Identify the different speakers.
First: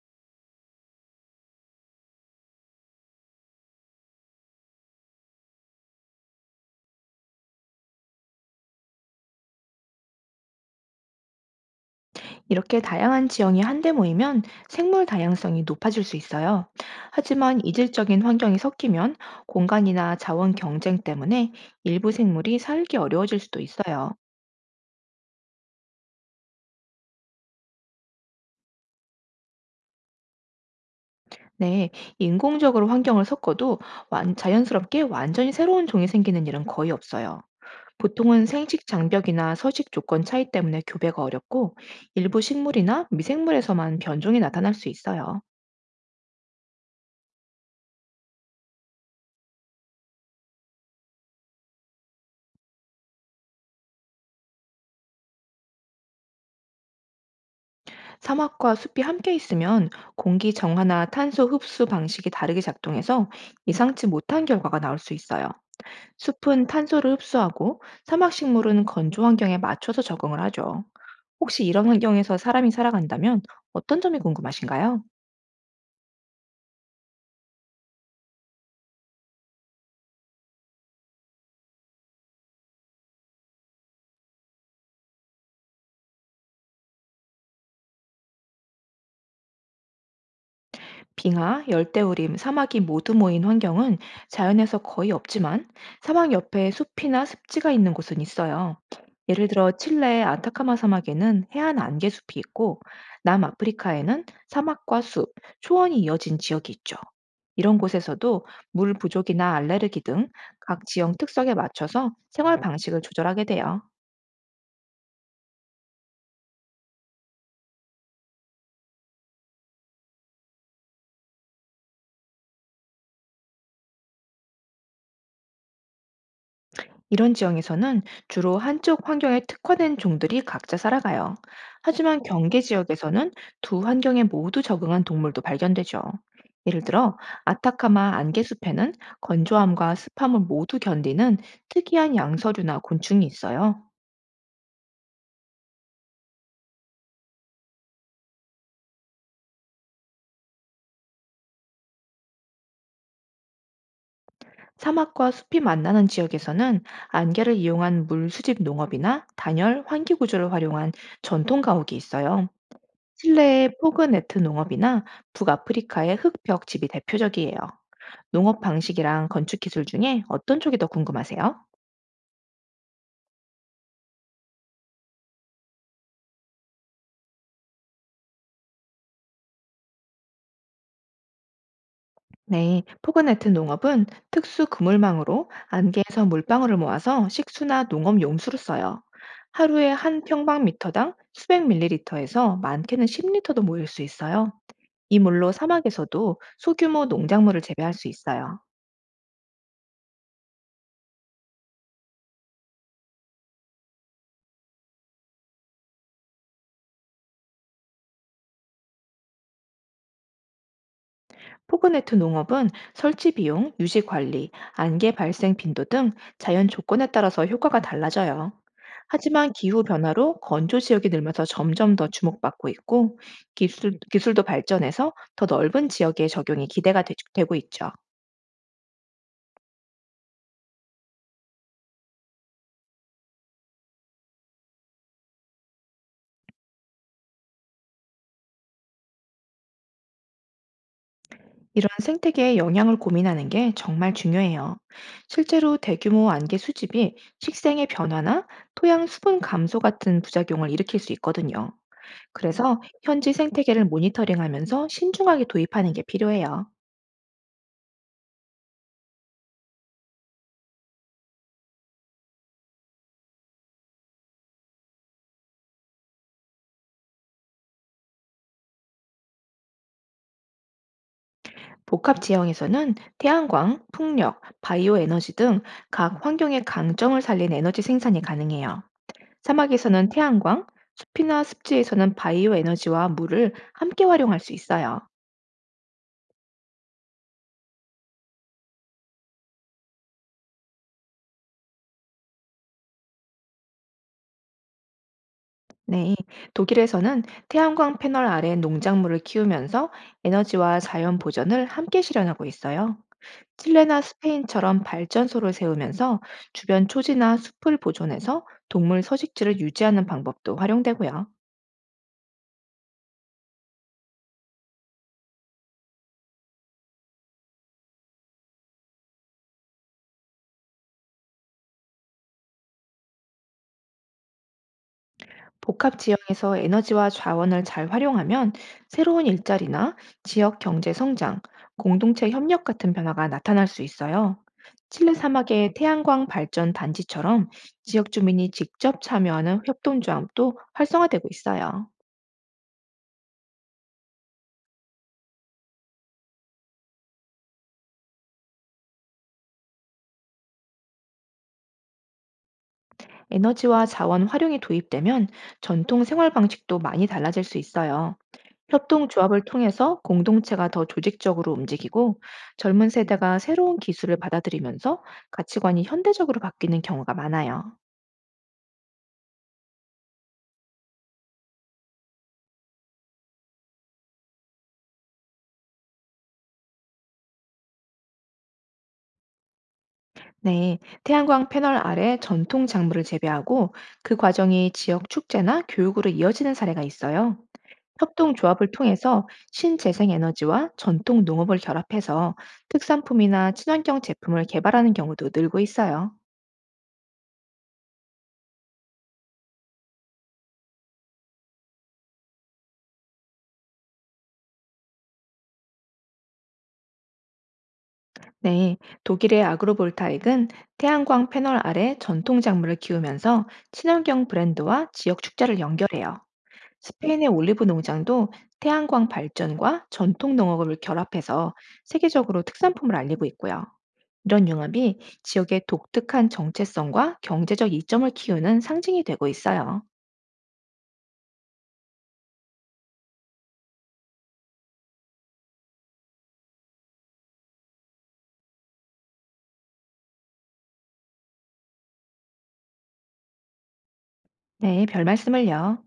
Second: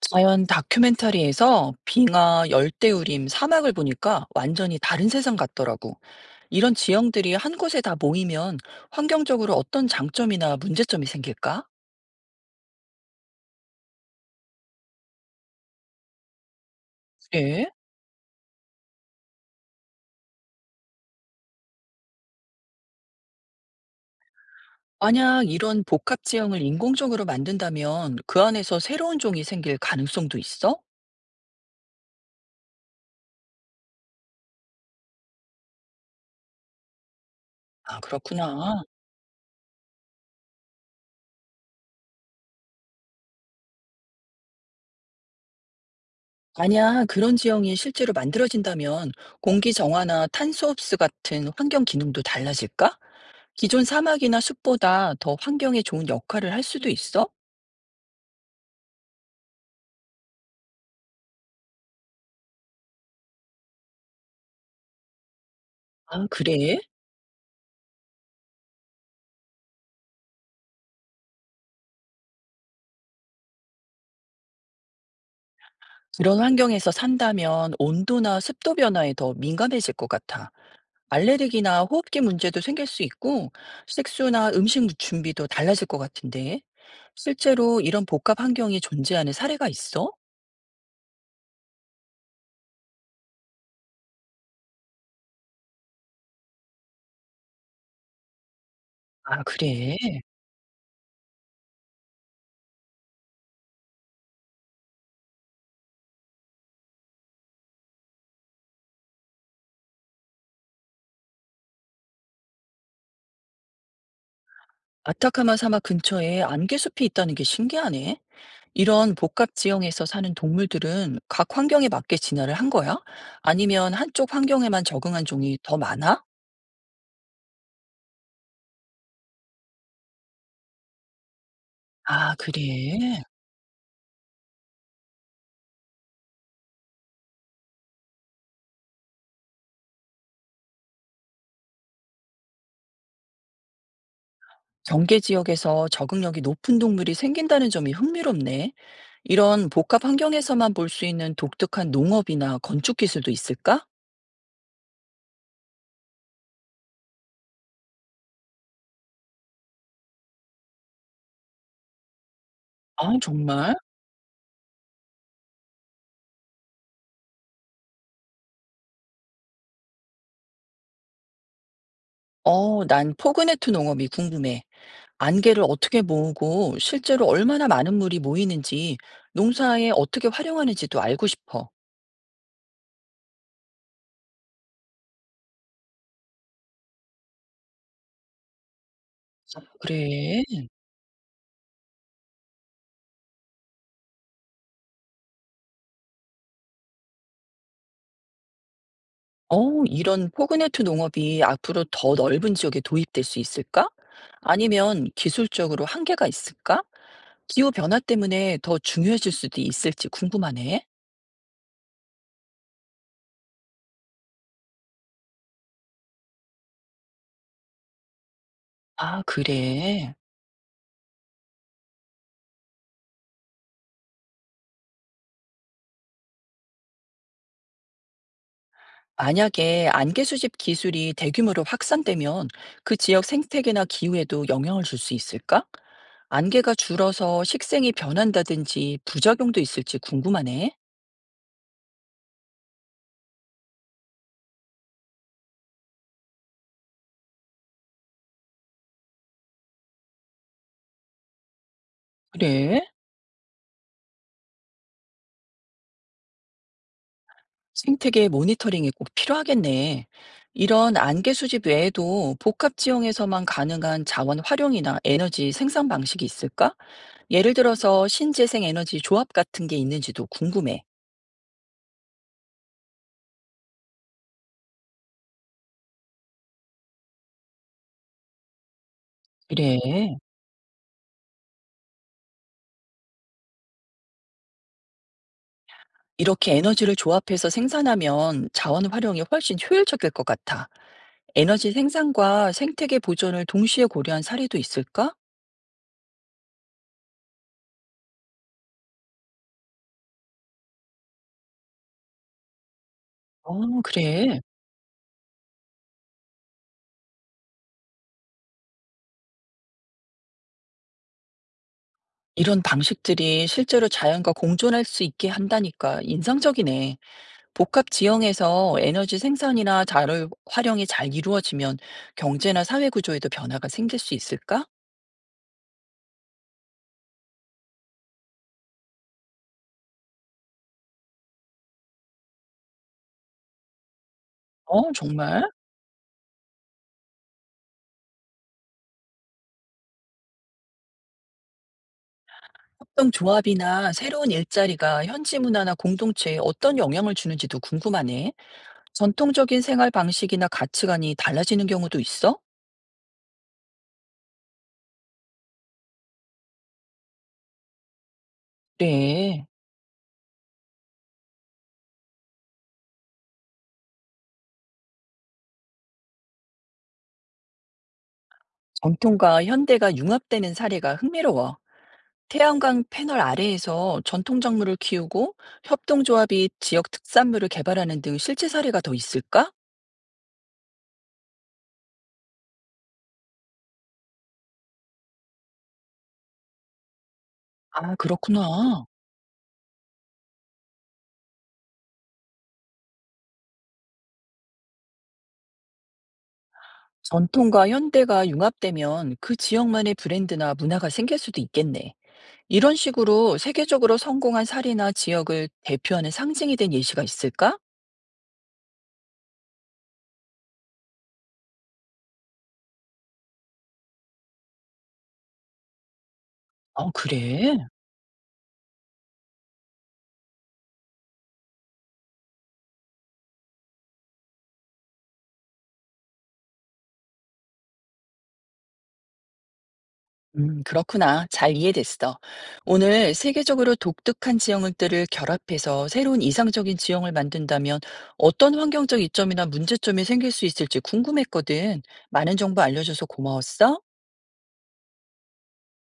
Speaker 1: 자연 다큐멘터리에서 빙하, 열대우림, 사막을 보니까 완전히 다른 세상 같더라고. 이런 지형들이 한 곳에 다 모이면 환경적으로 어떤 장점이나 문제점이 생길까?
Speaker 2: 이렇게 다양한 지형이 한데 모이면 생물 다양성이 높아질 수 있어요. 하지만
Speaker 1: 그래?
Speaker 2: 이질적인 환경이 섞이면 공간이나 자원 경쟁 때문에 일부 생물이 살기 어려워질 수도 있어요.
Speaker 1: 만약 이런 복합 지형을 인공적으로 만든다면 그 안에서 새로운 종이 생길 가능성도 있어?
Speaker 2: 네, 인공적으로 환경을 섞어도 자연스럽게 완전히 새로운 종이 생기는 일은 거의 없어요.
Speaker 1: 아,
Speaker 2: 보통은
Speaker 1: 그렇구나.
Speaker 2: 생식 장벽이나 서식 조건 차이 때문에 교배가 어렵고 일부 식물이나 미생물에서만 변종이 나타날 수 있어요.
Speaker 1: 만약 그런 지형이 실제로 만들어진다면 공기 정화나 탄소 흡수 같은 환경 기능도 달라질까? 기존 사막이나 숲보다 더 환경에 좋은 역할을 할 수도 있어?
Speaker 2: 사막과 숲이 함께 있으면 공기 정화나 탄소 흡수 방식이 다르게 작동해서 예상치 못한 결과가 나올 수 있어요.
Speaker 1: 아,
Speaker 2: 숲은
Speaker 1: 그래?
Speaker 2: 탄소를 흡수하고 사막 식물은 건조 환경에 맞춰서 적응을 하죠. 혹시 이런 환경에서 사람이 살아간다면 어떤 점이 궁금하신가요?
Speaker 1: 그런 환경에서 산다면 온도나 습도 변화에 더 민감해질 것 같아. 알레르기나 호흡기 문제도 생길 수 있고, 식수나 음식 준비도 달라질 것 같은데. 실제로 이런 복합 환경이 존재하는 사례가 있어?
Speaker 2: 빙하, 열대우림, 사막이 모두 모인 환경은 자연에서 거의 없지만 사막 옆에 숲이나 습지가 있는 곳은 있어요.
Speaker 1: 아,
Speaker 2: 예를 들어
Speaker 1: 그래.
Speaker 2: 칠레의 안타카마 사막에는 해안 안개숲이 있고 남아프리카에는 사막과 숲, 초원이 이어진 지역이 있죠. 이런 곳에서도 물 부족이나 알레르기 등 각 지형 특성에 맞춰서 생활 방식을 조절하게 돼요.
Speaker 1: 아타카마 사막 근처에 안개숲이 있다는 게 신기하네. 이런 복합 지형에서 사는 동물들은 각 환경에 맞게 진화를 한 거야? 아니면 한쪽 환경에만 적응한 종이 더 많아?
Speaker 2: 이런 지형에서는 주로 한쪽 환경에 특화된 종들이 각자 살아가요. 하지만
Speaker 1: 아,
Speaker 2: 경계
Speaker 1: 그래.
Speaker 2: 지역에서는 두 환경에 모두 적응한 동물도 발견되죠. 예를 들어, 아타카마 안개숲에는 건조함과 습함을 모두 견디는 특이한 양서류나 곤충이 있어요.
Speaker 1: 경계 지역에서 적응력이 높은 동물이 생긴다는 점이 흥미롭네. 이런 복합 환경에서만 볼 수 있는 독특한 농업이나 건축 기술도 있을까?
Speaker 2: 사막과 숲이 만나는 지역에서는 안개를 이용한 물 수집 농업이나 단열, 환기 구조를 활용한 전통 가옥이 있어요.
Speaker 1: 아, 정말?
Speaker 2: 칠레의 포그네트 농업이나 북아프리카의 흙벽 집이 대표적이에요. 농업 방식이랑 건축 기술 중에 어떤 쪽이 더 궁금하세요?
Speaker 1: 어, 난 포그네트 농업이 궁금해. 안개를 어떻게 모으고 실제로 얼마나 많은 물이 모이는지 농사에 어떻게 활용하는지도 알고 싶어.
Speaker 2: 네, 포그네트 농업은 특수 그물망으로 안개에서 물방울을 모아서 식수나 농업 용수로 써요.
Speaker 1: 아,
Speaker 2: 하루에 한
Speaker 1: 그래.
Speaker 2: 평방미터당 수백 밀리리터에서 많게는 10리터도 모일 수 있어요. 이 물로 사막에서도 소규모 농작물을 재배할 수 있어요.
Speaker 1: 어, 이런 포그네트 농업이 앞으로 더 넓은 지역에 도입될 수 있을까? 아니면 기술적으로 한계가 있을까? 기후 변화 때문에 더 중요해질 수도 있을지 궁금하네.
Speaker 2: 포그네트 농업은 설치 비용, 유지 관리, 안개 발생 빈도 등 자연 조건에 따라서 효과가 달라져요.
Speaker 1: 아,
Speaker 2: 하지만 기후
Speaker 1: 그래.
Speaker 2: 변화로 건조 지역이 늘면서 점점 더 주목받고 있고 기술도 발전해서 더 넓은 지역에 적용이 기대가 되, 고 있죠.
Speaker 1: 만약에 안개 수집 기술이 대규모로 확산되면 그 지역 생태계나 기후에도 영향을 줄 수 있을까? 안개가 줄어서 식생이 변한다든지 부작용도 있을지 궁금하네.
Speaker 2: 이런 생태계의 영향을 고민하는 게 정말 중요해요. 실제로 대규모 안개 수집이 식생의 변화나 토양 수분 감소 같은 부작용을 일으킬 수 있거든요. 그래서
Speaker 1: 그래.
Speaker 2: 현지 생태계를 모니터링하면서 신중하게 도입하는 게 필요해요.
Speaker 1: 생태계 모니터링이 꼭 필요하겠네. 이런 안개 수집 외에도 복합 지형에서만 가능한 자원 활용이나 에너지 생산 방식이 있을까? 예를 들어서 신재생 에너지 조합 같은 게 있는지도 궁금해.
Speaker 2: 복합 지형에서는 태양광, 풍력, 바이오 에너지 등 각 환경의 강점을 살린 에너지 생산이 가능해요.
Speaker 1: 그래.
Speaker 2: 사막에서는 태양광, 숲이나 습지에서는 바이오 에너지와 물을 함께 활용할 수 있어요.
Speaker 1: 이렇게 에너지를 조합해서 생산하면 자원 활용이 훨씬 효율적일 것 같아. 에너지 생산과 생태계 보존을 동시에 고려한 사례도 있을까?
Speaker 2: 네, 독일에서는 태양광 패널 아래 농작물을 키우면서 에너지와 자연 보전을 함께 실현하고 있어요.
Speaker 1: 어,
Speaker 2: 칠레나
Speaker 1: 그래.
Speaker 2: 스페인처럼 발전소를 세우면서 주변 초지나 숲을 보존해서 동물 서식지를 유지하는 방법도 활용되고요.
Speaker 1: 이런 방식들이 실제로 자연과 공존할 수 있게 한다니까 인상적이네. 복합 지형에서 에너지 생산이나 자료 활용이 잘 이루어지면 경제나 사회 구조에도 변화가 생길 수 있을까?
Speaker 2: 복합 지형에서 에너지와 자원을 잘 활용하면 새로운 일자리나 지역 경제 성장, 공동체 협력 같은 변화가 나타날 수 있어요.
Speaker 1: 어,
Speaker 2: 칠레
Speaker 1: 정말?
Speaker 2: 사막의 태양광 발전 단지처럼 지역 주민이 직접 참여하는 협동조합도 활성화되고 있어요.
Speaker 1: 협동조합이나 새로운 일자리가 현지 문화나 공동체에 어떤 영향을 주는지도 궁금하네. 전통적인 생활 방식이나 가치관이 달라지는 경우도 있어?
Speaker 2: 에너지와 자원 활용이 도입되면 전통 생활 방식도 많이 달라질 수 있어요. 협동조합을
Speaker 1: 그래.
Speaker 2: 통해서 공동체가 더 조직적으로 움직이고 젊은 세대가 새로운 기술을 받아들이면서 가치관이 현대적으로 바뀌는 경우가 많아요.
Speaker 1: 전통과 현대가 융합되는 사례가 흥미로워. 태양광 패널 아래에서 전통 작물을 키우고 협동조합이 지역 특산물을 개발하는 등 실제 사례가 더 있을까?
Speaker 2: 네, 태양광 패널 아래 전통 작물을 재배하고 그 과정이 지역 축제나 교육으로 이어지는 사례가 있어요.
Speaker 1: 아, 그렇구나.
Speaker 2: 협동조합을 통해서 신재생에너지와 전통 농업을 결합해서 특산품이나 친환경 제품을 개발하는 경우도 늘고 있어요.
Speaker 1: 전통과 현대가 융합되면 그 지역만의 브랜드나 문화가 생길 수도 있겠네. 이런 식으로 세계적으로 성공한 사례나 지역을 대표하는 상징이 된 예시가 있을까?
Speaker 2: 네, 독일의 아그로볼타익은 태양광 패널 아래 전통 작물을 키우면서 친환경 브랜드와 지역 축제를 연결해요.
Speaker 1: 아,
Speaker 2: 스페인의 올리브
Speaker 1: 그래?
Speaker 2: 농장도 태양광 발전과 전통 농업을 결합해서 세계적으로 특산품을 알리고 있고요. 이런 융합이 지역의 독특한 정체성과 경제적 이점을 키우는 상징이 되고 있어요.
Speaker 1: 그렇구나. 잘 이해됐어. 오늘 세계적으로 독특한 지형들을 결합해서 새로운 이상적인 지형을 만든다면 어떤 환경적 이점이나 문제점이 생길 수 있을지 궁금했거든. 많은 정보 알려줘서 고마웠어.
Speaker 2: 네, 별 말씀을요.